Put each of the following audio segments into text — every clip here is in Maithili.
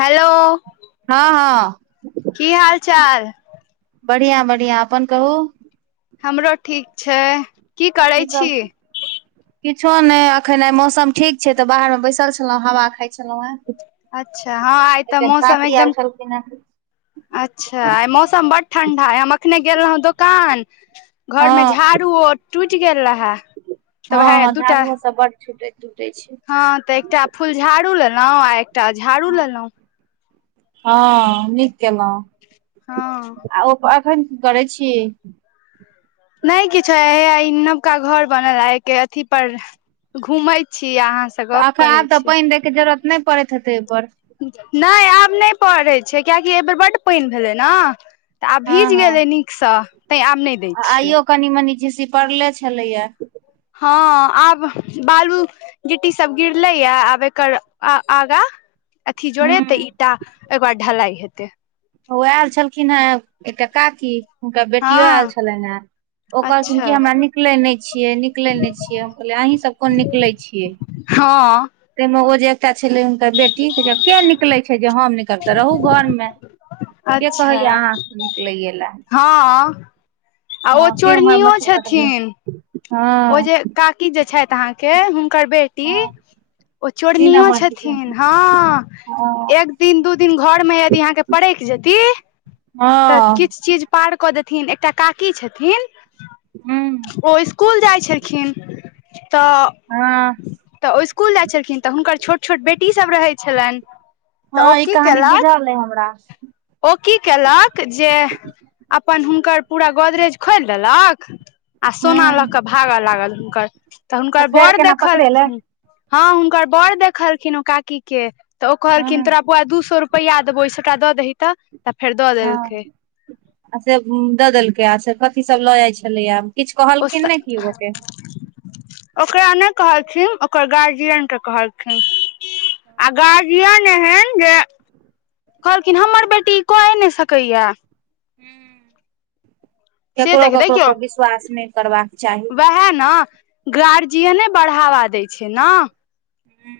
हेलो हँ हँ की हाल चाल? बढ़िया बढ़िआ अपन कहू। हमरो ठीक छै। करै की छी सब किछो नहि अखन आइ मौसम ठीक छै। तऽ बाहर में बैसल छलौ। हवा खााय छलौं हे। अच्छा हँ आइ तऽ मौसम आयल एकदम छलखिन हेँ अच्छा आइ मौसम बड ठंडा ह हम अखने गेल रहौ दोकान। घर में हँ झाड़ू ओ टूटि गेल रहे। तऽ हँ वएह हँ दूटा झाड़ुओ सब बड छूटै तुटै छै। हँ तऽ एकटा फुलझाड़ू लेलहुँ आ एकटा झाड़ू लेलहुँ। हँ नीक केलहुँ हँ आ ओ एखन की करै छी? नहि किछो हैया ई नबका घर बनल हयके अथी पर। घुमै छी अहाँ सब तऽ एखन आब तऽ पानि दै के जरूरत नहि पड़ैत हेतै ओपर। नहि आब नहि पड़ै छै। कियकि एहि बेर बड्ड पानि भेलै ने। तऽ आब हँ भीज हँ गेलै नीकसँ तैं, आब नहि दैत छियै। आइयो कनि मनी झीसी पढ़ले छलैया। हँ आब बालू, गिट्टी सब गिरले य आब एकर आगाँ, अथी जोड़े तऽ हूँ ईटा एकार ढलाई हेतै, ओ आयल छलखिन हेँ, एकआ काकी हुनकर बेटियो आयल हँ छलनि हेँ। ओ कहलखिन अच्छा क हमरा निकले नहि छियै, निकले नहि छियै, हम कहलियै, अहीं सब कोन निकले छियै। हँ। ताहिमे ओ जे एकटा छलै हुनकर बेटी केिया निकलै छै, जे हम निकलते रहू घरमे। के अच्छा कहैया अहाँ सँ निकलै ऐला, हँ आ ओ उम्हर चोरनियो मच्छर कटबै छथिन, ओ हँ जे काकी जे छे, अहाँके हुनकर बेटी, हँ ओ तीन चोरनियो नम्बर के, हँ छथिन हँ। एक दिन दू दिन घरमे यदि अहाँके परक जेती तऽ हँ किछु चीज, पार कऽ देथिन एकटा काकी छथिन, हू, ओ स्कूल जाइ छलखिन तऽ, हँ। तऽ ओ स्कुल जाइत छलखिन तऽ, हुनकर छोट छोट बेटीसभ रहैत छलन। हँ ई कहानी बुझल ह हमरा, ओ की केलक जे अपन हुनकर पूरा गोदरेज खोलि देलक, आ सोना लऽ हूँ कऽ भागय लागल हुनकर तऽ हुनकर फेर बर केना देखल, पकड़ेलै हँ हुनकर बर देखलखिन ओ काकी के तऽ ओ कहलखिन हूँ तोरा बुआ दू सो रूप, रुपैआ देबौ ओहिसटा दऽ दही तऽ तऽ फेर दऽ हँ देलकै। आ से दऽ देलकै आ से कथी सब लऽ जाइ छलैयब। ओस [unintelligible] ओकरा नहि कहलखिन ओकर गार्जियनक के कहलखिन, आ गार्जियन एहन जे, कहलखिन हमर बेटी कऽये नहि सकैएा। ह से केकरो देख ककरो पर विश्वास नहि करबाक चाही। है न। गार्जियने बढ़ावा दै छै ने, हू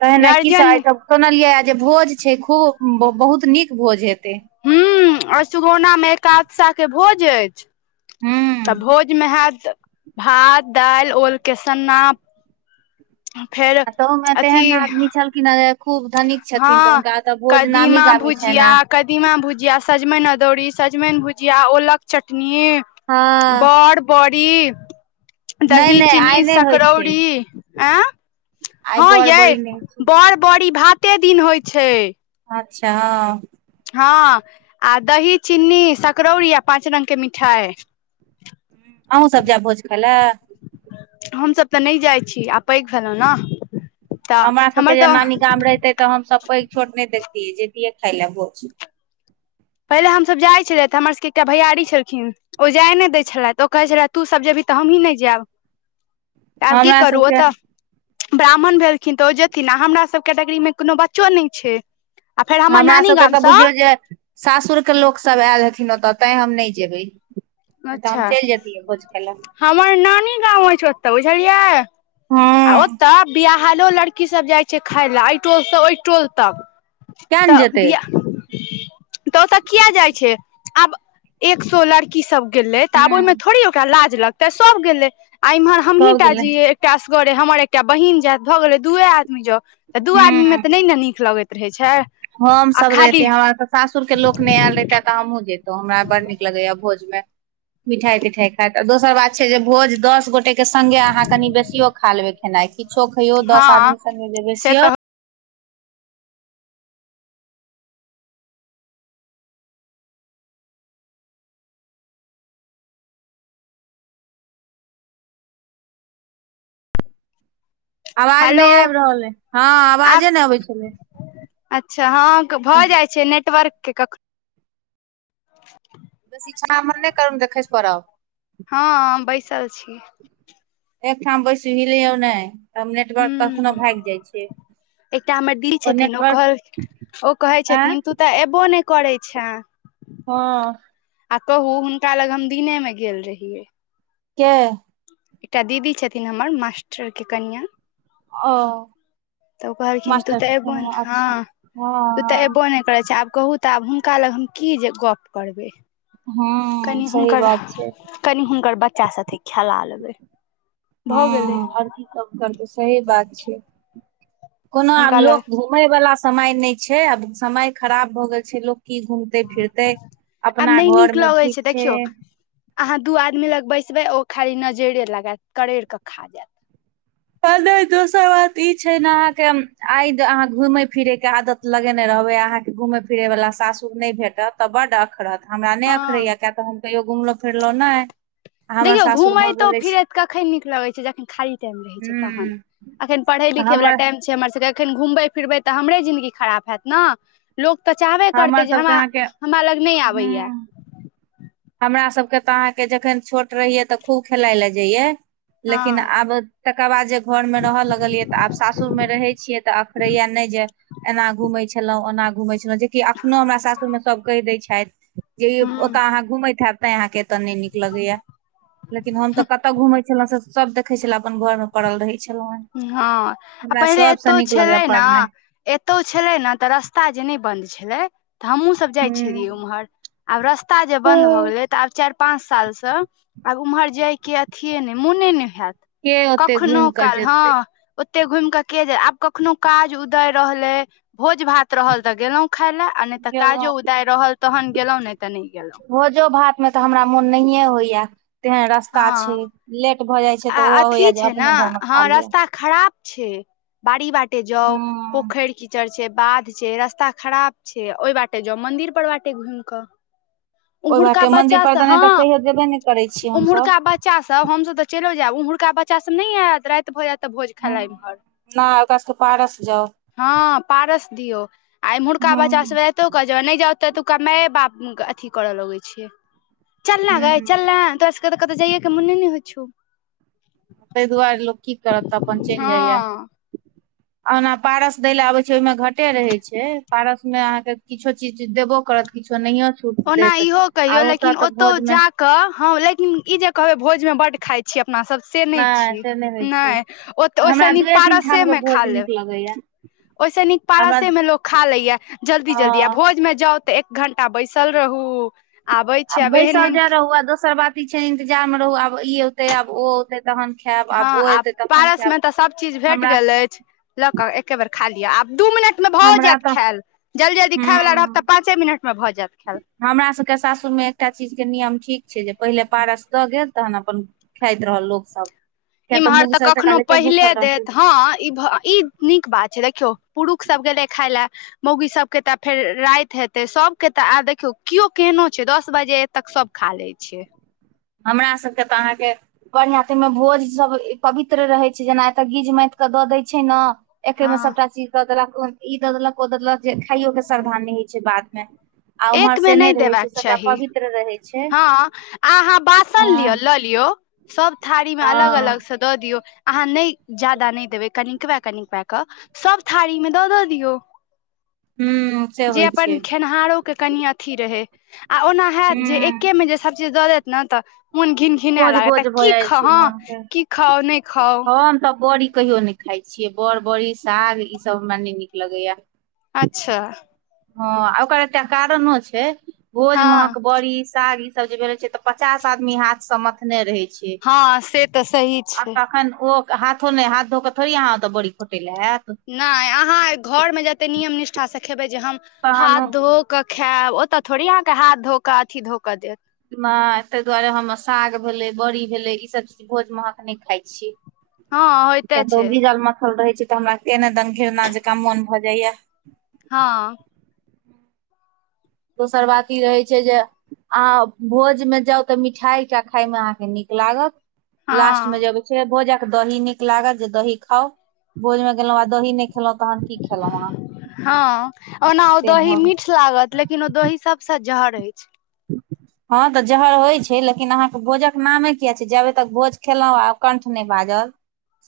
तहिना की सब गार्जियन आ त सुनलियै जे भोज छै खूब बहुत नीक भोज हेतै, हू अ सुगौना मे एकादशा के भोज अछि, तऽ हूँ। भोजमे हत भात दालि ओलके सन्ना, फेर आ तहु मे अथी तेहन आदमी छलखिन ह? खूब धनिक छथिन तऽ हँ हुनका तऽ भोज नामी कदीमा गामी छे भुजिया न, कदीमा भुजिया सजमनि अदौड़ी सजमनि भुजिया ओलक चटनी, हँ बड़ बड़ी नहि दही नहि आइ चीनी नहि होइ छै सकौरी, ए आइ हँ बड़ य बड़ी नहि होइ बड़ बड़ी भाते दिन होइ छै। अच्छा हँ, हँ आ दही चिन्नी सकरौरी आ पाँच रंग के मिठाई अहूँ सब जायब भोज खाय लए? हमसभ तऽ नहि जाइत छी आ पैघ भेलहुँ ने, तऽ हमरा सबके हमर जे तऽ नानी गाम रहितैय तऽ हमसभ पैघ छोट नहि देखतियै जतियै खाय ले भोज। पहिले हमसब जाइ छलयै त हमर सबके एकटा भैयारी छलखिन ओ जाए नहि दै छलथि ओ कहै छलथि तू सब जेबही तऽ हमही नहि जाएब तऽ आब की हमरा करू सबके ओतऽ। ब्राह्मण भेलखिन तऽ ओ जेथिन आ हमर सब कैटगरीमे कोनो बच्चो नहि छैय। हमरा सबके तऽ बुझियौ जे सासुर के लोक सब आयल हथिन ओतऽ तैं हम नहि जेबैय। नहि तऽ हम अच्छा चलि जेैतियै भोज खए लए। हमर नानी गाँंव अछि ओतऽ बुझलियै आ हँ ओतऽ बिआह हालो लड़की सब जाइ छै खााय ला एहि टोलसँ ओहि टोल तक किया ने तऽ जेतै बिआ तऽ ओतऽ किया जाइ छै आब एक सौ लड़की सब गेलै तऽ आब ओहिमे हूँ थोड़ी ओकरा लाज लगतेय सब गेलै आ इमहर हमही सब टा गेलै जिय एकटा सगरे हमर एकटा बहिन जायत भऽ गेले दूए आदमी जउ तऽ दू आदमी मे हूँ तऽ नहि ने नीक लगे [inaudible] छै हम आ सब खाली रहेतीेय हमरा तऽ सासुर के लोक न नहि आयल रते तऽ हमहुँ जैते तौ हमरा बड नीक लगेये या भोज में मिठाई तिठाई खायइत दोसर बात छै जे भोज दस गोटे के संगे अहाँ कनि बेसियो खा लेबे खेनाइ किछो खैयौ दस हँ आदमी सगे जे से बेसियो तऽ आवाज हेलो नहि आबि रहल अइ हँ आवाजे आब नहि अबै छलै? अच्छा हँ इ भऽ जाइ छै नेटवर्क के कख इछा हमर नहि करु नहि त खैस पड़ब। हँ हम बैसल छीयै। एकठाम बैसु हिलियौ नहि तब नेटवर्क कखनो हूँ भागि जाइ छैय। एकटा हमर दी छथिन ओ कहल ओ कहैय आँय छथिन तू तऽ एबो नहि करैय छे? हँ आ कहू हुनका लग हम दिने में गेल रहियै। के? एकटा दीदी छथिन हमर मास्टर के कनियाँ। औ तऽ उ कहलखिन तू तऽ एबो ने अच्छा हँ तू तऽ हँ एबो ने करै छे आब कहू तऽ आब हुनका लग हम की जे गप करबै? हँ सही बात छै। कनी हुनकर बच्चा साथे खैला लेबैय। ह आओर की सब करबै सही बात छै कोनो आब हुनका लग लोक घू मय वाला समय नहि छै आब समय खराब भ गेल छै लोग की घूम तै फिरतै अपना आब नहि घर नीक मे लगैत ठीक छै देखियौ छैय अहाँ दू आदमी लग बैसबै ओ खाली नजैरे लगाएत करेड़ि कऽ खा जाएत। कहले दोसर बात ई छै ने अहाँके आइ अहाँ घुमेय फिरेय के आदत लगेने रहबै अहाँ के घूमे फिरे वाला सासूर नय भेटत तऽ बड् अखरत। हमरा नय हँ अखरैएा किया तऽ हम कहियो घुमलहुँ फिरलहुँ नय। देखियौ घुमयतो फिरै कखैन नीक लगै छै जखन खाली टाइम रहे छै तहन हूँ अखन पढ़ै तऽ लिखै वाला हमर टाइम छै हमर सबके एखन घुमबै फिरबै तऽ हमरे जिन्दगी खराब हैत न। लोक तऽ चाहबे हमर करतै जे सबके हमरा अहाँके हमरा लग नहय आबैएया। हूँ हमरा सबके तऽ अहाँके जखन छोट रहियै तऽ खूब खेलइ लए जइये लेकिन हँ आब तकर बाद जे घरमे रहऽ लगलियै तऽ आब सासुर मे रहे छियै तऽ अखरैया नहि जे एना घूमै छलहुँ ओना घूमै छलहुँ जेकि एखनोहु हमरा सासुरमे सभ कहि दै छइथ जे ओतय ह अहाँ घुमैत हैब। नय अहाँके एतऽ, नइ नीक लगैया लेकिन हम तऽ, कतहु घुमै छलहुँं से सब देखै छले, अपन घर मे पड़ल रहै छलहुँ हेँ हँ आ हमरा पहिले सभसँ एतौ नीक लगैए छलै न, पढ़नाइ एतौ छलै न तऽ, रस्त रस्ता ता जे नइ बन्द छलै, तऽ हमहूँसभ जाइत छलियै हूँ ओम्हर आब रस्ता जे बन्द भऽ गेलै तऽ, आब चाइर पाँच साल सँ आब उम्हर जायके अथिये नै मोने ने हैत के ओते कखनो घुमि कऽ काल जेतै ओते घुम क के आब कखनो काज उदर रहलै भोज भात रहल तऽ गेलहुं खाय ले आ नइ तऽ, काजो गेलहुँ उदा रहल तहन गेलों नइ ते नइ गेलों भोजो भात मे तऽ, हमरा मोन नहिये होइया तेहन रास्ता छै। हँ लेट भऽ जाइ छै, तऽ आ ओहो होइया अथी जे छै ने अपने घरमे हँ खा लिअ रास्ता खराब छै, बाड़ी बाटे जाउ हूँ पोखइर कीचड़ छै, बाध छै, रास्ता खराब छै, ओइ बाटे जाउ मंदिर पर बाटे घुमि कऽ ओहि उम्हुरका बाटे मंदिर बच्चा पर से देने तऽ हँ कहियो जेबे नहि करै छियै हमसभ उम्हुरका बच्च बच्चासभ हमसभ तऽ, चइलो जायब ओमहरका बच्चासभ नय ऐत राइत भऽ जाय तऽ भोज हूँ खेला इमहर नहि ओकरा सबके पारस जाउ [inaudible] हँ पारस दियो आइमुरका हूँ बच्चा सब कतौका जा नय जाउ त एतुका माय बाप अथी करऽ लगैत छै। चलना गय हूँ चलना तोरा सब क तऽ कतहु जाइयएके मने ने होइ छौ। तइह दुआरे लोक की करत तऽ, अपन चइल जाइए। हँ ओना पारस दय ल आबैत छै, ओई मे घाटे रहे छै, पारस में अहाँके किछो चीज देबो करत किछ नहियौ ओना इहो कहियो लेकिन ओतौ मे जाक ह लेकिन ई जे कहबै भोज में बड खाय छै छी अपना सब से नइ नहि छय से नहि होइ छै नय ओ तऽ ओइ हमरा सँ दुए तीन पारसे ठाम के मे खा भोज नीक लेब। लगैया ओइ सँ नीक हमरा पारसे मे लोग खा लेया जल्दी -जल्दी आ हँ भोज में जाउ तऽ एक घं्टा बैसल रहू आबै आ छै आब एहन बैसल एहन जाय रहू आ दोसर बात ई छै, इंतजार मे रहु आब ई औते आब ओ औते तहन खैब। हँ आ पारस मे तऽ, सब चीज भेट हमरा गेल अइछ लऽ कऽ एके बेर खा लिअ आब दू मिनट मे भऽ हमरा जायत तऽ खायल जल्द - जल्दी खाय वालला रहत तऽ हूँ पाँचे मिनट मे भऽ जायत खायल हमरा सभके सासुरमे एकटा चीजके नियम ठीक छै, जे पहिले पारस दऽ गेल तहन अपन खाइत रहल लोक सब किया इम्हर मूग तऽ, सब एतुका कखनो लोक पहिले भूखल रहतै देत हँ ई ई नीक बात छै, देखियौ पुरुख सब गेलै खाय लए मौगी सब के तऽ, फेर राइत हेते सबके तऽ आ देखियौ कियो केहनो छै, दस बजे तक सब खा ले दै छियै हमरा सभके तऽ अहाँके बढ़िआ ताइह मे भोज सभ पवित्र रहै छै, जेना एतय गीज मथिक क दऽ दै छै न एके मे हँ सभटा चीज दऽ, देलक ई दऽ देलक ओ द देलक जे खाइयो के श्रद्धा ने होइ छै, बाद मे आ उम्हर एक मे से नै रहे छै, सबटा पवित्र रहे छै। आहाँ बासन लिया हँ लोलियो सोब थारी मे अलग -अलग हँ सँ दऽ दियौ अहाँ नइ ज्यादा नइ देबै कनिकबै कनिकबै कऽ। सब थारी मे दऽ- दऽ दियौ हूँ से जे होइ अपन छै खेनहारो। कर कनि अथी रहै, आ ओना हेत जे हूँ एके में जे सब चीज दऽ देत नऽ मोन घीन-घीन। ओज-गोज भऽ जाइ छै मोन फेर खाउ नहि खाउ हम तऽ बड़ी कहियो नहि। [unintelligible] खाय छियै बड़- बड़ी साग इऽ सभ हमरा नही नीक लगैया। अच्छा। हँ ओकर एकटा कारणो छै भोज हँ महक बड़ी साग ई, जे भेले छै तऽ पचास आदमी हाथ सँ मथ। [unintelligible] रहै छैय हँ से तऽ सही आऽ छै तखैन ओ, हाथो नहि हाथ धो [unintelligible] कऽ थोड़ी अहाँ ओतऽ बड़ी खोटे लए आयत। नहि अहाँ घरमें जते नियम निष्ठा सँ खेबै जे हम तहन हाथ धो, केऽ खायब ओतऽ थोड़ी अहाँके हाथ धो कऽ अथी धोक कऽ दे, तै दुआरे हम साग भेलै बड़ी भेलै ईसभ चीज भोज हम नहि खाई छी, हँ होइते किया तऽ छै ओ गीजल मथल रहै छै तऽ हमरा केहने दन घिरना जका मोन भए जाइया। [unintelligible] हँ। दोसर बात ई रहै छै जे, आ भोज मे जाउ तऽ मिठाई कऽ खाय मऽ अहाँके नीक लागत लास्ट मे हँ जब, फेर भोजक दही नीक लागत जे दही खाउ, भोज मे गेलहुँ आ दही नहि खेलहुँ तहन की खेलौं वहां, हँ ओना ओ दही गेल मीठ लागत लेकिन ओ दही सभसँ जहर अछि, [inaudible] हँ तऽ जहर होइ छै लेकिन अहाँके भोजक नामे किया छै जेबे तक भोज खेलहुँ आ कंठ नहि बाझल,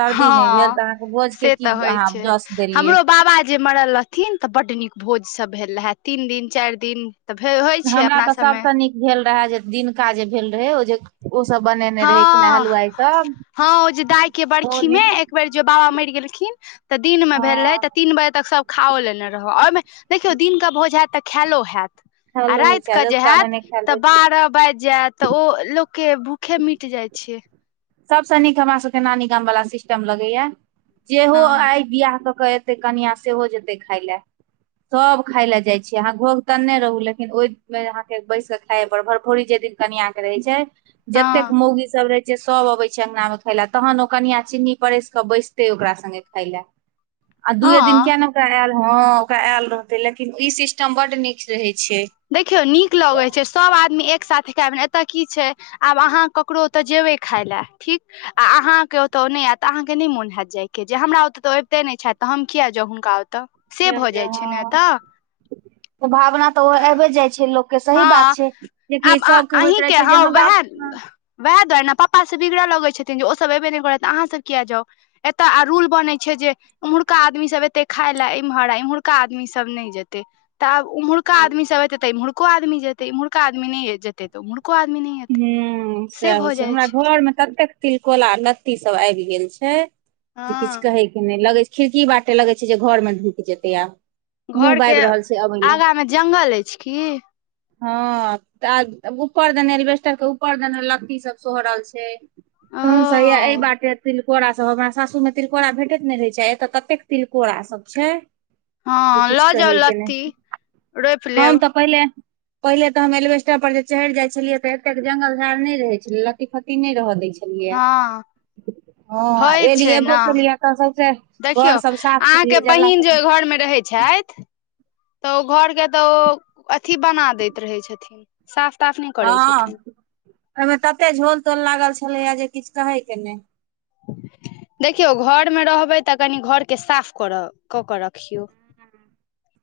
सर्दी नहि भेल हँ तऽ अहाँके से भोजके की तऽ होइ अहाँ छै जस देलियै। हमरो [unintelligible] बाबा जे मरल रहथिन तऽ बड्ड नीक भोजसभ भेल रहै तीन दिन चारि दिन, तऽ फेर होइ छै हमरा अपना तऽ सभमें, सभसँ नीक भेल रहेँ जे दिनका जे भेल रहे ओ जे? ओ सब बने, ने रहे खेनाइ हँ हलुआई सब, हँ ओ जे दाय के ओ बरखी में नीक एक बेेर जे बाबा मैर गेलखिन। तऽ दिनमें भेल रहै हँ तऽ तीन बजे तक सब, खाओ लेने रहूँ आ ओहिमे देखियौ दिनके भोज हैत खैलो हैत, आ खायलो होइ राति छै के जे रतुका मे हैत नहि खायल तऽ होइ छै बारह बाजि जायत। तऽ ओ लोकके भूखे मिट जाइ छै। सबस नीक हमरा सबके नानी गाम वला सिस्टम लगैया, जेहो हँ आइ बियाह कऽ-कऽ एयतै कनिआँ सेहो जेतै खाय लए, सब खाय ले जाइ छियै अहाँ घोघ तैनने रहु लेकिन ओहि मे अहाँके बैस के खायए परत भरफोरी जे दिन, कनियाँ के रहे छै जतेक हँ मोगी सब रहे, जे सब अबै छै अंगना में खाय लए तहन नाऊ कनिया चीन्नी परैस कऽ बैसते ओकरा संगे खाय लऽ, आ दुए दिन हँ किया नै। [unintelligible] आयल हँ ओकरा आयल रहतै लेकिन ई सिस्टम बड नीक रहे छै, देखियौ नीक लगै किया छै सभ आदमी एक साथ खैब ने एतय की छै, आब अहाँ ककरो ओतय जेबै खाय लए ठीक। आ अहाँके ओतय नहि आयत अहाँके नहि मोन होयत जायके जे हमरा ओतय तऽ अबिते नहि छथि तऽ हम किया जाउ हुनका ओत। [unintelligible] तऽ से भऽ जे जाइ छै ने हँ तऽ, भावना तऽ आबे जाइ छै लोक। [unintelligible] से सही हँ बात छै जेकि आब सबके होइत रहे अहीँके छै हँ जे हमरा, उएह वएह दुआरे ने पप्पा से बिगड़ऽ लगै छथिन जे ओसभ एबे नहि करत अहाँ सब किया जाउ, एतय आ रूल बनै छै जे, उम्हुरका आदमी सब एते खाय लए एम्हर आ एम्हुरका आदमी सब नहि जेते। तऽ आब उम्हुरका हूँ आदमी सब एतय तऽ एम्हुरको आदमी जेे ते एमहर्का आदमी नहि जेतै तऽ उमहुरको आदमी नहि एतै से भऽ जाइ छैय। एमें ततेक तिलकोला लत्ती सब आबि गेल छैय जे किछु हँ कहे के नहि लगे छैय खिड़की बाटे लगे छैय जे घर में धुकि जेतै आब। मुँह घर के बाबि रहल छै अबै लए आगा मे जंगल अछि की। हँ तऽ ऊपर देनेे एलबेस्टर के ऊपर देने लत्ती सब सोहरल छैय। ओ तन सहि अय बाटे तिल कोरा सब हमरा सासू मे तिलकोरा भेटैत ने रहै छैय एतऽ कतेक तिलकोरा सब छैय। जे हँ किछु लऽ जाउ कहयके लत्ती नहि रोपि हम लेब तऽ पहिले पहिले ते हम रेलवे स्टड पर जे चढ़ि जाय छलिये ते एते जंगल झाड़ नहि रहे छले लत्ती फत्ती नहि रह दे छैय। हँ। होइ एलियै छैय एबो ने केलियै तऽ सौंसे देखियौ घर सब साफ केलियै अहाँके जल्ला बहिन सब जे घर मे रहै छथि तऽ ओ घर के तऽ ओ अथी बना दैत रहै छथिन। साफ ताफ नहि करै हँ छथिन ओहिमे तते झोल तोल लागल छलैए जे किछु कहे के नहि। देखियौ घरमे रहबै तऽ कनि घरके साफ कऽ कऽ रखियौ।